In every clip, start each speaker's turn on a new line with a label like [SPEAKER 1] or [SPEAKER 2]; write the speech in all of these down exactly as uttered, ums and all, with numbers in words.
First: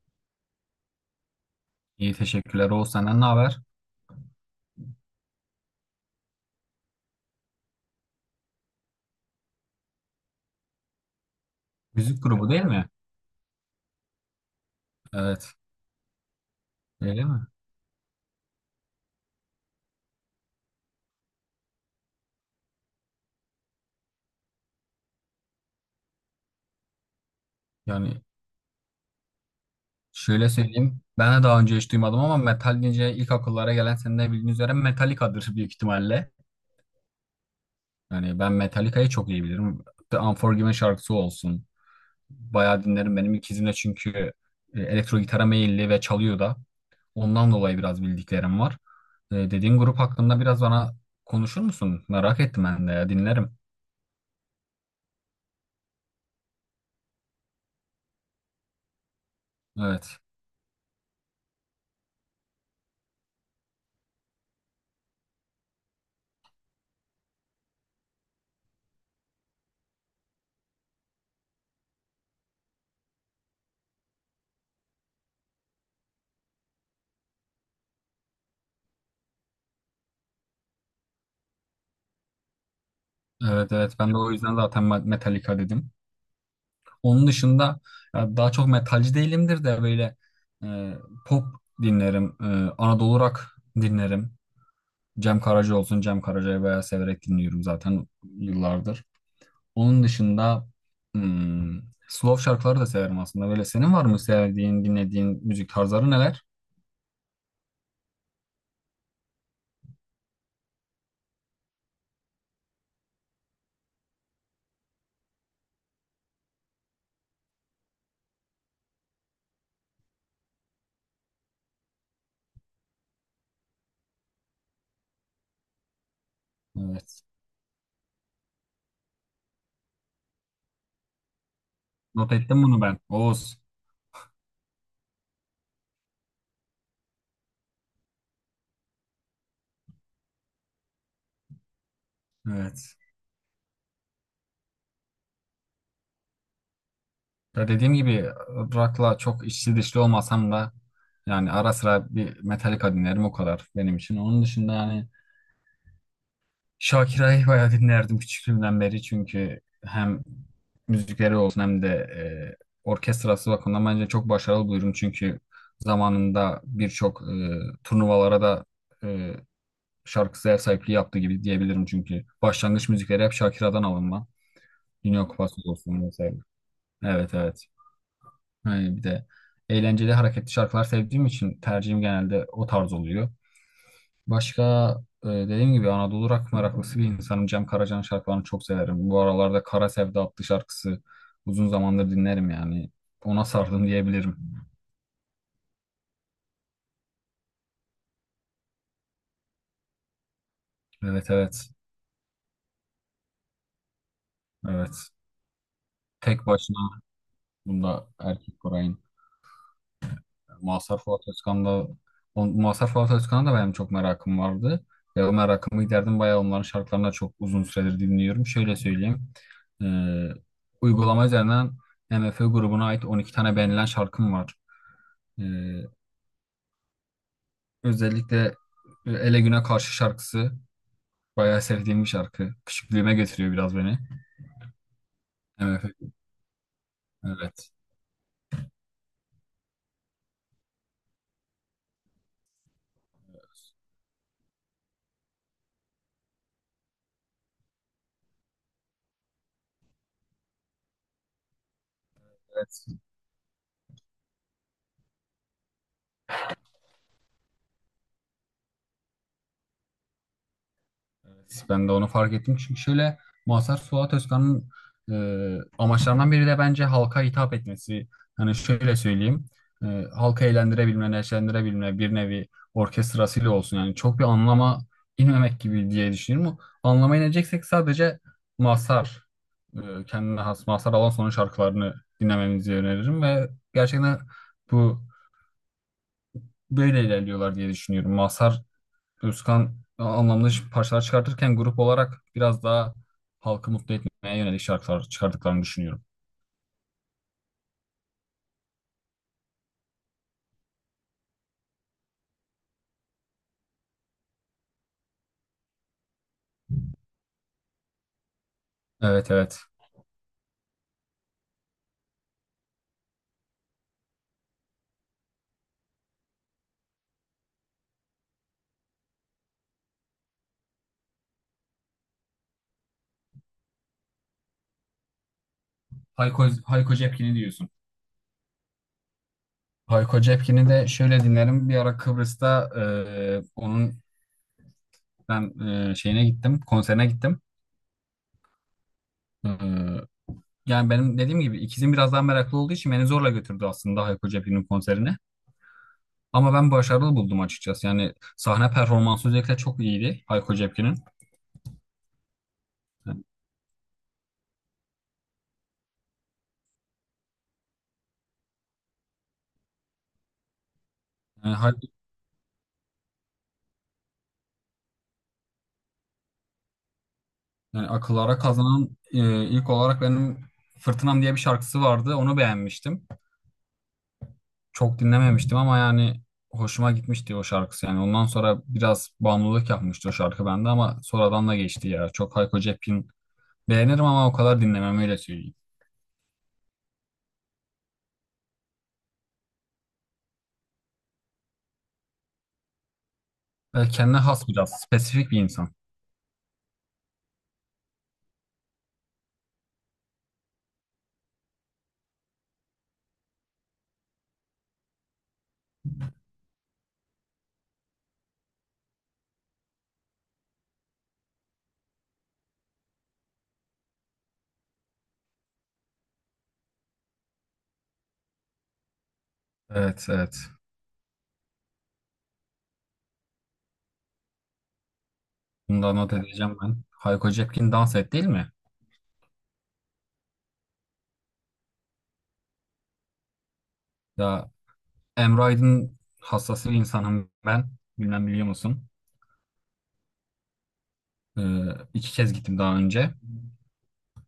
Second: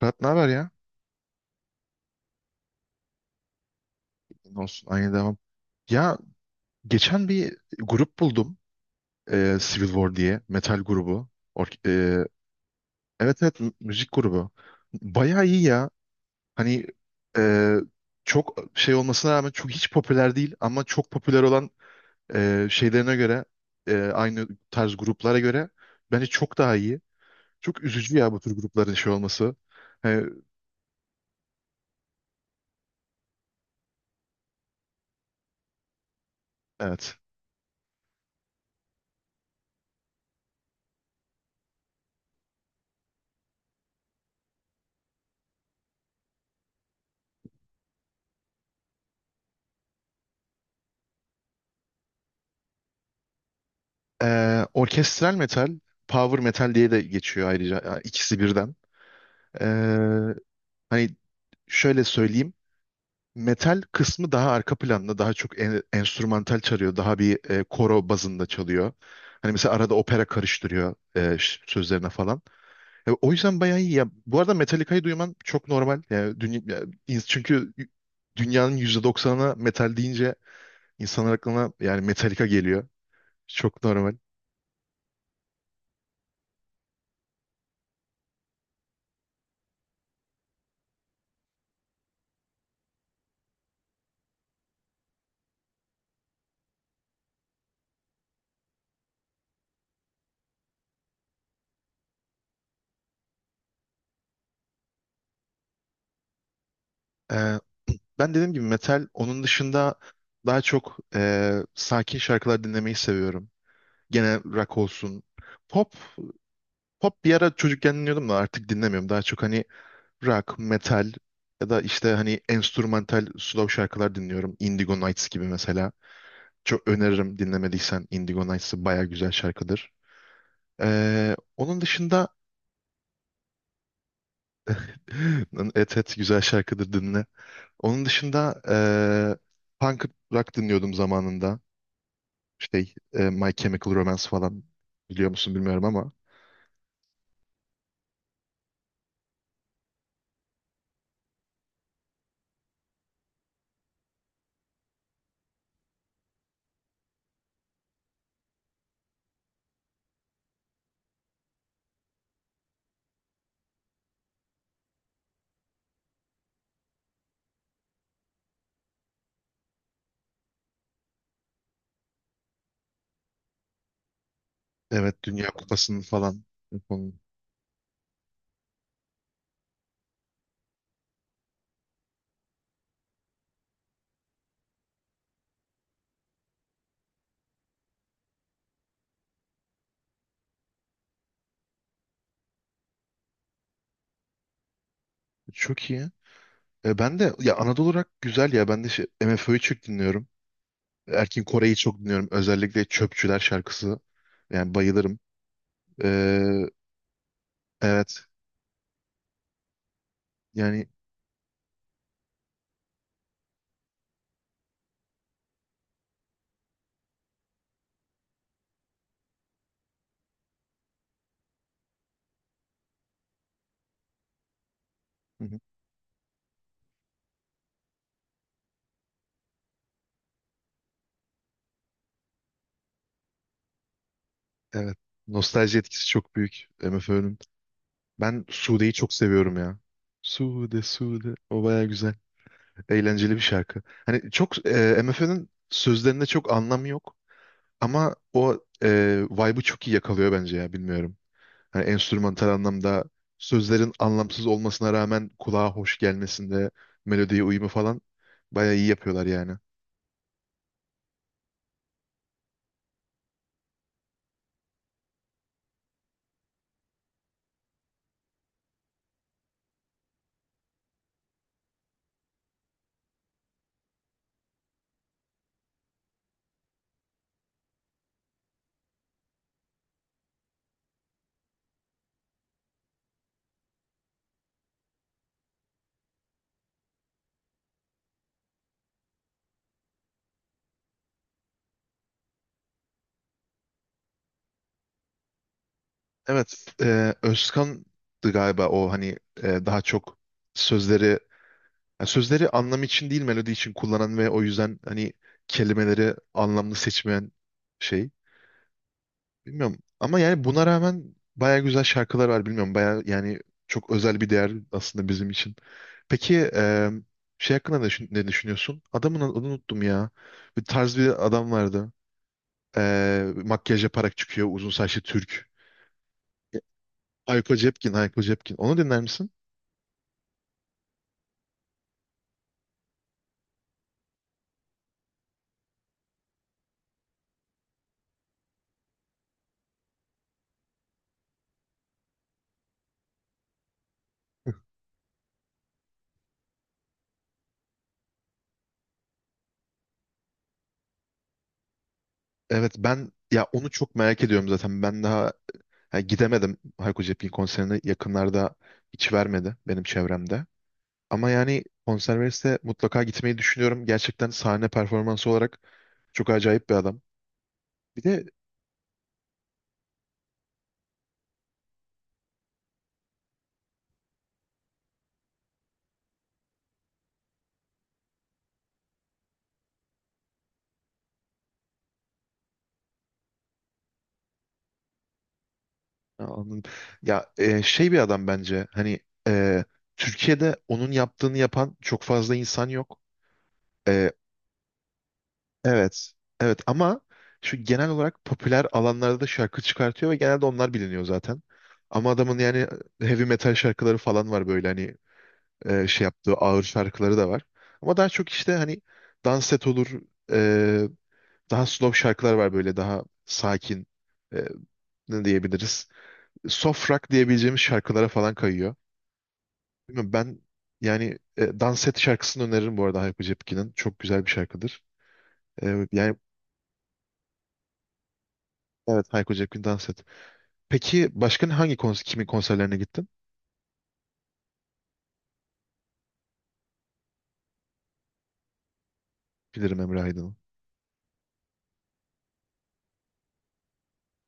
[SPEAKER 1] Fırat ne haber ya?
[SPEAKER 2] İyi teşekkürler. Oğuz senden ne haber?
[SPEAKER 1] Ne olsun aynı devam. Ya geçen bir grup buldum. e, Civil War diye. Metal grubu. Ork-
[SPEAKER 2] Müzik
[SPEAKER 1] e,
[SPEAKER 2] grubu değil mi?
[SPEAKER 1] evet, evet, mü- müzik grubu. Bayağı
[SPEAKER 2] Evet.
[SPEAKER 1] iyi ya. Hani
[SPEAKER 2] Öyle mi?
[SPEAKER 1] e, çok şey olmasına rağmen çok hiç popüler değil ama çok popüler olan e, şeylerine göre e, aynı tarz gruplara göre bence çok daha iyi. Çok üzücü
[SPEAKER 2] Yani
[SPEAKER 1] ya bu tür grupların şey olması. E,
[SPEAKER 2] şöyle söyleyeyim. Ben de daha önce hiç duymadım ama metal deyince ilk akıllara gelen senin de bildiğin üzere Metallica'dır büyük ihtimalle.
[SPEAKER 1] evet.
[SPEAKER 2] Yani ben Metallica'yı çok iyi bilirim. The Unforgiven şarkısı olsun. Bayağı dinlerim. Benim ikizim de çünkü e, elektro gitara meyilli ve çalıyor da. Ondan dolayı biraz bildiklerim var. E, Dediğin grup hakkında biraz bana konuşur musun? Merak ettim ben de ya. Dinlerim.
[SPEAKER 1] E, orkestral metal, power metal diye de geçiyor ayrıca. Yani ikisi birden. Ee,
[SPEAKER 2] Evet.
[SPEAKER 1] Hani şöyle söyleyeyim. Metal kısmı daha arka planda, daha çok en- enstrümantal çalıyor, daha bir e, koro bazında çalıyor. Hani mesela arada opera karıştırıyor e, ş- sözlerine falan. E, o yüzden bayağı iyi. Ya, bu arada Metallica'yı duyman çok normal. Yani, dünya, ya, ins- çünkü dünyanın yüzde doksanına metal deyince insanlar aklına yani Metallica geliyor.
[SPEAKER 2] Evet
[SPEAKER 1] Çok
[SPEAKER 2] evet ben
[SPEAKER 1] normal.
[SPEAKER 2] de o yüzden zaten Ma- Metallica dedim. Onun dışında ya daha çok metalci değilimdir de böyle e, pop dinlerim. E, Anadolu rock dinlerim. Cem Karaca olsun. Cem Karaca'yı bayağı severek dinliyorum zaten yıllardır. Onun dışında hmm, slow şarkıları da severim aslında. Böyle senin var mı sevdiğin, dinlediğin müzik tarzları neler?
[SPEAKER 1] E, Ben dediğim gibi metal, onun dışında daha çok e, sakin şarkılar dinlemeyi seviyorum. Gene rock olsun. Pop, pop bir ara çocukken dinliyordum da artık dinlemiyorum. Daha çok hani rock, metal ya da işte hani enstrümantal slow şarkılar dinliyorum. Indigo Nights gibi mesela. Çok
[SPEAKER 2] Evet.
[SPEAKER 1] öneririm dinlemediysen Indigo Nights'ı baya güzel şarkıdır. Ee, onun dışında
[SPEAKER 2] Not ettim bunu ben. Oğuz.
[SPEAKER 1] et et güzel şarkıdır dinle. Onun dışında eee punk rock dinliyordum zamanında. İşte
[SPEAKER 2] Evet.
[SPEAKER 1] eee, My Chemical Romance falan biliyor musun bilmiyorum ama.
[SPEAKER 2] Ya dediğim gibi rock'la çok içli dışlı olmasam da yani ara sıra bir Metallica dinlerim o kadar benim için. Onun dışında yani Shakira'yı bayağı dinlerdim küçüklüğümden beri çünkü hem müzikleri olsun hem de e, orkestrası bakımından bence çok başarılı buluyorum. Çünkü zamanında birçok e, turnuvalara da e, şarkısı ev sahipliği yaptığı gibi diyebilirim. Çünkü başlangıç müzikleri hep Shakira'dan alınma.
[SPEAKER 1] Evet,
[SPEAKER 2] Dünya
[SPEAKER 1] Dünya
[SPEAKER 2] Kupası
[SPEAKER 1] Kupası'nın
[SPEAKER 2] olsun vesaire.
[SPEAKER 1] falan. Yapalım.
[SPEAKER 2] Evet evet. Hani bir de eğlenceli hareketli şarkılar sevdiğim için tercihim genelde o tarz oluyor. Başka e, dediğim gibi Anadolu rock meraklısı bir insanım. Cem Karaca'nın şarkılarını çok severim. Bu aralarda Kara Sevda adlı şarkısı uzun zamandır dinlerim yani. Ona sardım diyebilirim.
[SPEAKER 1] Çok iyi. E, ben de ya Anadolu olarak güzel ya. Ben de şey, MFÖ'yü çok dinliyorum.
[SPEAKER 2] Evet
[SPEAKER 1] Erkin
[SPEAKER 2] evet.
[SPEAKER 1] Koray'ı çok dinliyorum. Özellikle Çöpçüler şarkısı. Yani
[SPEAKER 2] Evet.
[SPEAKER 1] bayılırım. E,
[SPEAKER 2] Tek başına bunda
[SPEAKER 1] evet.
[SPEAKER 2] erkek Koray'ın.
[SPEAKER 1] Yani,
[SPEAKER 2] Mazhar Fuat Özkan'da on- Mazhar Fuat Özkan'a da benim çok merakım vardı. Ve o merakımı giderdim. Bayağı onların şarkılarını da çok uzun süredir dinliyorum. Şöyle söyleyeyim. Ee, uygulama üzerinden MFÖ grubuna ait on iki tane beğenilen şarkım var. Ee,
[SPEAKER 1] hı hı.
[SPEAKER 2] özellikle Ele Güne Karşı şarkısı bayağı sevdiğim bir şarkı. Küçüklüğüme götürüyor biraz beni.
[SPEAKER 1] Evet. Nostalji etkisi
[SPEAKER 2] MFÖ.
[SPEAKER 1] çok büyük MFÖ'nün.
[SPEAKER 2] Evet.
[SPEAKER 1] Ben Sude'yi çok seviyorum ya. Sude, Sude. O baya güzel. Eğlenceli bir şarkı. Hani çok e, M F'nin sözlerinde çok anlam yok ama o e, vibe'ı çok iyi yakalıyor bence ya bilmiyorum. Hani enstrümantal
[SPEAKER 2] Evet.
[SPEAKER 1] anlamda sözlerin anlamsız olmasına rağmen kulağa hoş gelmesinde melodiye uyumu falan bayağı iyi yapıyorlar yani.
[SPEAKER 2] Evet, ben de onu fark ettim. Çünkü şöyle Mazhar Fuat Özkan'ın e, amaçlarından biri de bence halka hitap etmesi. Hani şöyle söyleyeyim. E, halka eğlendirebilme, neşelendirebilme bir nevi orkestrasıyla olsun. Yani çok bir anlama inmemek gibi diye düşünüyorum. Anlama ineceksek sadece Mazhar, e, kendine has Mazhar Alanson'un şarkılarını dinlememizi öneririm ve gerçekten bu böyle ilerliyorlar diye düşünüyorum. Mazhar Özkan anlamda şi- parçalar çıkartırken grup olarak biraz daha halkı mutlu etmeye yönelik şarkılar çıkardıklarını düşünüyorum.
[SPEAKER 1] Evet, e, Özkan'dı galiba o hani e, daha çok sözleri yani sözleri anlam için değil melodi için kullanan ve o yüzden hani kelimeleri anlamlı seçmeyen şey.
[SPEAKER 2] Evet evet.
[SPEAKER 1] Bilmiyorum ama yani buna rağmen baya güzel şarkılar var bilmiyorum baya yani çok özel bir değer aslında bizim için. Peki e, şey hakkında ne, düşün- ne düşünüyorsun? Adamın adını unuttum ya. Bir tarz bir adam vardı. E, makyaj yaparak çıkıyor uzun saçlı Türk.
[SPEAKER 2] Hayko, Hayko Cepkin'i
[SPEAKER 1] Hayko
[SPEAKER 2] diyorsun.
[SPEAKER 1] Cepkin, Hayko Cepkin. Onu dinler misin?
[SPEAKER 2] Hayko Cepkin'i de şöyle dinlerim. Bir ara Kıbrıs'ta e, onun ben e, şeyine gittim, konserine gittim. E, yani benim dediğim gibi ikizim biraz daha meraklı olduğu için beni zorla götürdü aslında Hayko Cepkin'in konserine. Ama ben başarılı buldum açıkçası. Yani sahne performansı özellikle çok iyiydi Hayko Cepkin'in.
[SPEAKER 1] Evet, ben ya onu çok merak ediyorum zaten. Ben daha ha, gidemedim Hayko Cepkin konserine. Yakınlarda hiç vermedi benim çevremde. Ama
[SPEAKER 2] E,
[SPEAKER 1] yani
[SPEAKER 2] Hay-
[SPEAKER 1] Conserves'e mutlaka gitmeyi düşünüyorum. Gerçekten sahne performansı olarak çok acayip bir adam.
[SPEAKER 2] Yani
[SPEAKER 1] Bir de
[SPEAKER 2] akıllara kazanan e, ilk olarak benim Fırtınam diye bir şarkısı vardı. Onu beğenmiştim. Çok dinlememiştim ama yani hoşuma gitmişti o şarkısı. Yani ondan sonra biraz bağımlılık yapmıştı o şarkı bende ama sonradan da geçti ya. Çok Hayko Cepkin beğenirim ama o kadar dinlemem öyle söyleyeyim.
[SPEAKER 1] ya, anladım. Ya e, şey bir adam bence. Hani e, Türkiye'de onun yaptığını yapan çok fazla insan yok.
[SPEAKER 2] E,
[SPEAKER 1] E,
[SPEAKER 2] kendine has biraz spesifik bir insan.
[SPEAKER 1] evet. Evet ama şu genel olarak popüler alanlarda da şarkı çıkartıyor ve genelde onlar biliniyor zaten. Ama adamın yani e, heavy metal şarkıları falan var böyle hani e, şey yaptığı ağır şarkıları da var. Ama daha çok işte hani dans set olur, e, daha slow şarkılar var böyle daha sakin e, ne diyebiliriz? Soft rock diyebileceğimiz şarkılara falan kayıyor.
[SPEAKER 2] Evet
[SPEAKER 1] Bilmiyorum,
[SPEAKER 2] evet.
[SPEAKER 1] ben yani e, Dans Et şarkısını öneririm bu arada Hayko Cepkin'in. Çok güzel bir şarkıdır.
[SPEAKER 2] Bunu
[SPEAKER 1] E,
[SPEAKER 2] da not
[SPEAKER 1] yani
[SPEAKER 2] edeceğim ben. Hayko Cepkin dans et değil mi?
[SPEAKER 1] evet, Hayko Cepkin Dans Et. Peki başka hangi kons kimin konserlerine gittin?
[SPEAKER 2] Ya Emre Aydın hassas bir insanım ben. Bilmem biliyor musun?
[SPEAKER 1] Bilirim Emre Aydın'ın.
[SPEAKER 2] E, iki kez gittim daha önce.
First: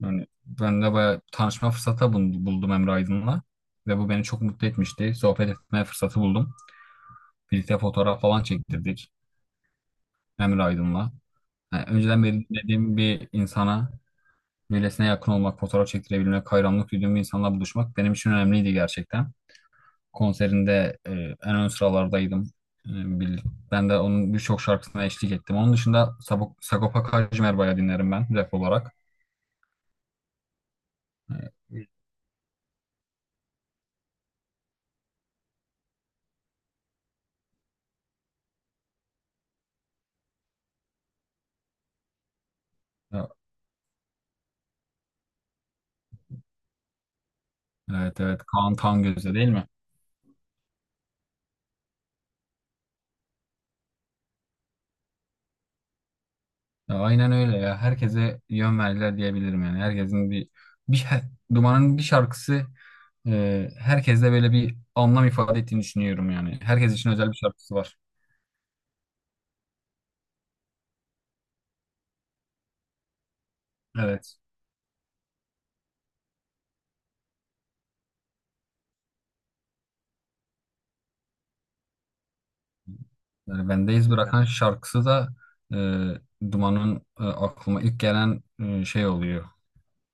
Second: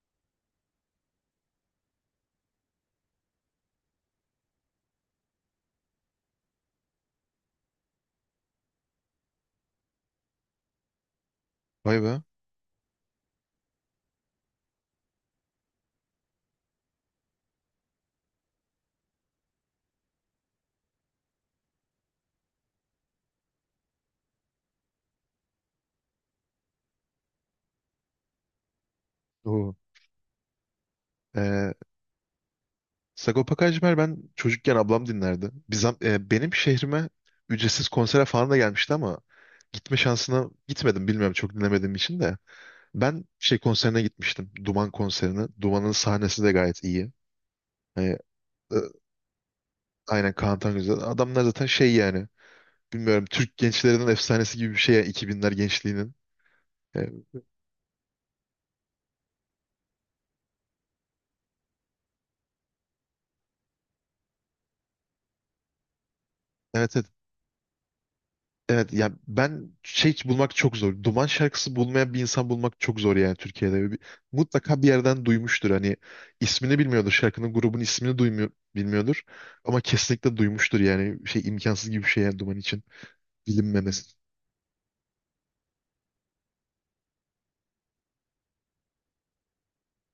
[SPEAKER 2] Yani ben de bayağı tanışma fırsatı bul- buldum Emre Aydın'la. Ve bu beni çok mutlu etmişti. Sohbet etme fırsatı buldum. Birlikte fotoğraf falan çektirdik Emre Aydın'la. Yani
[SPEAKER 1] Vay be.
[SPEAKER 2] önceden beri dediğim bir insana, böylesine yakın olmak, fotoğraf çektirebilmek, hayranlık duyduğum bir insanla buluşmak benim için önemliydi gerçekten. Konserinde e, en ön sıralardaydım. E, bil- ben de onun birçok şarkısına eşlik ettim. Onun dışında Sabo- Sagopa Kajmer dinlerim ben rap olarak.
[SPEAKER 1] Oo.
[SPEAKER 2] E,
[SPEAKER 1] E, Sagopa Kajmer ben çocukken ablam dinlerdi. Biz, e, benim şehrime ücretsiz konsere falan da gelmişti ama gitme şansına gitmedim bilmiyorum çok dinlemediğim için de. Ben şey konserine gitmiştim. Duman konserine. Duman'ın sahnesi de gayet iyi. Hani,
[SPEAKER 2] Evet evet Kaan
[SPEAKER 1] e,
[SPEAKER 2] Tangöze değil mi?
[SPEAKER 1] aynen Kaan Tangözel. Adamlar zaten şey yani. Bilmiyorum, Türk gençlerinin efsanesi gibi bir şey yani, iki binler gençliğinin.
[SPEAKER 2] Ya
[SPEAKER 1] E,
[SPEAKER 2] aynen öyle ya. Herkese yön verdiler diyebilirim yani. Herkesin bir, bir şa- Duman'ın bir şarkısı e, herkeste böyle bir anlam ifade ettiğini düşünüyorum yani. Herkes
[SPEAKER 1] evet, evet.
[SPEAKER 2] için özel bir şarkısı var.
[SPEAKER 1] Evet yani ben şey bulmak çok zor. Duman şarkısı bulmayan bir insan bulmak çok zor yani Türkiye'de. Bir-
[SPEAKER 2] Evet.
[SPEAKER 1] Mutlaka bir yerden duymuştur. Hani ismini bilmiyordur. Şarkının grubun ismini duymuyor, bilmiyordur. Ama kesinlikle duymuştur yani. Şey imkansız gibi bir şey yani Duman için
[SPEAKER 2] Yani
[SPEAKER 1] bilinmemesi.
[SPEAKER 2] Bendeyiz bırakan şarkısı da e, Duman'ın e, aklıma ilk gelen e, şey oluyor.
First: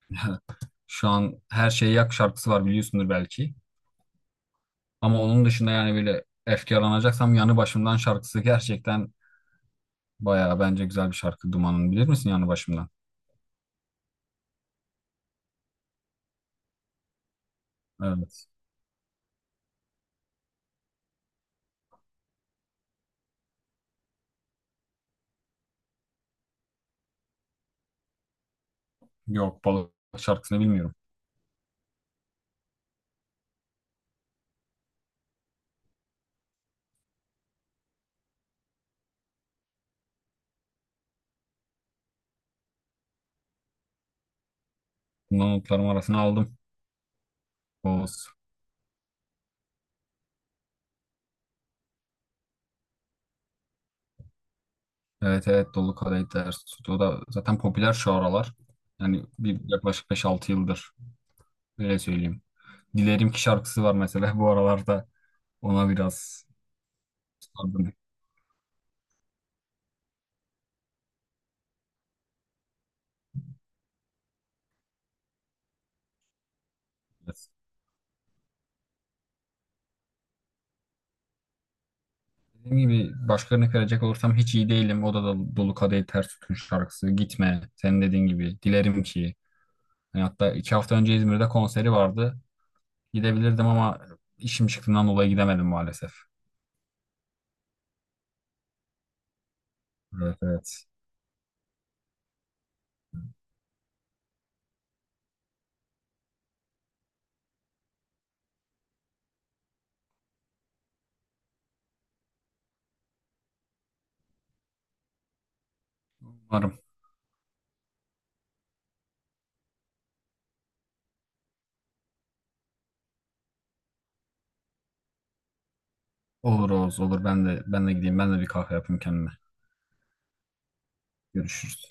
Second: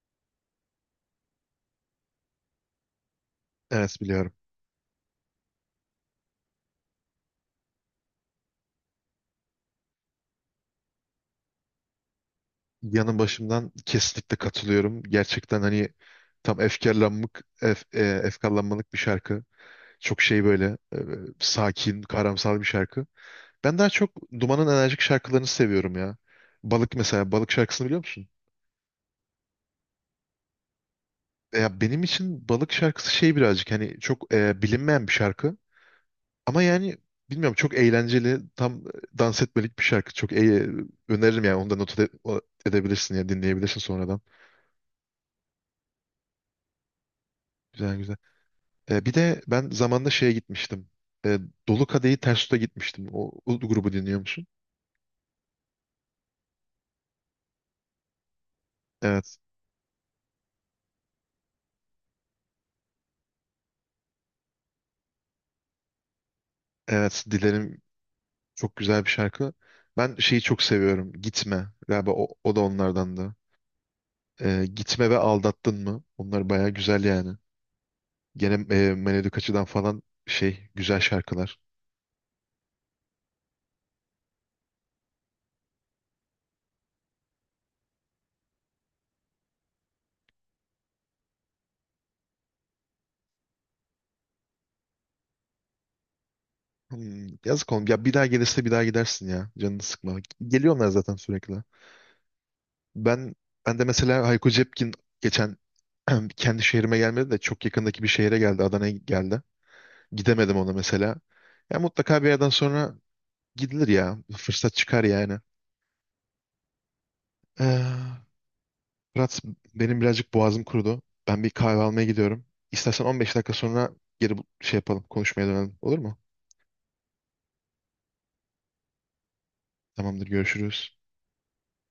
[SPEAKER 2] Şu an Her Şeyi Yak şarkısı var biliyorsundur belki.
[SPEAKER 1] Evet, biliyorum.
[SPEAKER 2] Ama onun dışında yani böyle efkarlanacaksam Yanı Başımdan şarkısı gerçekten bayağı bence güzel bir şarkı Duman'ın. Bilir misin Yanı Başımdan?
[SPEAKER 1] Yanı başımdan kesinlikle katılıyorum. Gerçekten hani tam efkarlanmak, ef, e,
[SPEAKER 2] Evet.
[SPEAKER 1] efkarlanmalık bir şarkı. Çok şey böyle e, sakin, karamsar bir şarkı. Ben daha çok Duman'ın enerjik şarkılarını seviyorum ya. Balık mesela, Balık şarkısını biliyor musun?
[SPEAKER 2] Yok balık şarkısını bilmiyorum.
[SPEAKER 1] Ya benim için Balık şarkısı şey birazcık hani çok e, bilinmeyen bir şarkı. Ama yani bilmiyorum çok eğlenceli, tam e, dans etmelik bir şarkı. Çok e, öneririm yani onu da not ede- o- edebilirsin ya dinleyebilirsin sonradan.
[SPEAKER 2] Bundan notlarım arasına aldım.
[SPEAKER 1] Güzel güzel.
[SPEAKER 2] Oğuz.
[SPEAKER 1] E, bir de ben zamanında şeye gitmiştim. E, Dolu Kadehi Ters Tut'a gitmiştim. O, o grubu dinliyor musun?
[SPEAKER 2] Evet evet dolu kadehler sütü. O da zaten popüler şu aralar. Yani
[SPEAKER 1] Evet.
[SPEAKER 2] bir yaklaşık beş altı yıldır. Öyle söyleyeyim. Dilerim ki şarkısı var mesela. Bu aralarda ona biraz
[SPEAKER 1] Evet. Dilerim,
[SPEAKER 2] sardım.
[SPEAKER 1] çok güzel bir şarkı. Ben şeyi çok seviyorum. Gitme. Galiba o, o da onlardandı. E, Gitme ve Aldattın mı? Onlar baya güzel yani.
[SPEAKER 2] Biraz.
[SPEAKER 1] Gene e, melodik açıdan falan şey güzel şarkılar.
[SPEAKER 2] Dediğim gibi başka örnek verecek olursam hiç iyi değilim. O da, da Dolu Kadehi Ters Tutun şarkısı. Gitme. Senin dediğin gibi. Dilerim ki. Yani hatta iki hafta önce İzmir'de konseri vardı. Gidebilirdim ama işim çıktığından dolayı gidemedim maalesef.
[SPEAKER 1] Hmm, yazık oğlum. Ya bir daha gelirse bir daha gidersin ya. Canını sıkma.
[SPEAKER 2] Evet evet.
[SPEAKER 1] Geliyorlar zaten sürekli. Ben ben de mesela Hayko Cepkin geçen kendi şehrime gelmedi de çok yakındaki bir şehre geldi. Adana'ya geldi. Gidemedim ona mesela. Ya mutlaka bir yerden sonra gidilir ya. Fırsat çıkar yani.
[SPEAKER 2] Umarım.
[SPEAKER 1] Ee, Fırat benim birazcık boğazım kurudu. Ben bir kahve almaya gidiyorum. İstersen on beş dakika sonra geri bu- şey yapalım. Konuşmaya dönelim. Olur mu?
[SPEAKER 2] Olur Oğuz olur. Ben de ben de gideyim. Ben de bir kahve yapayım kendime.
[SPEAKER 1] Tamamdır, görüşürüz.
[SPEAKER 2] Görüşürüz.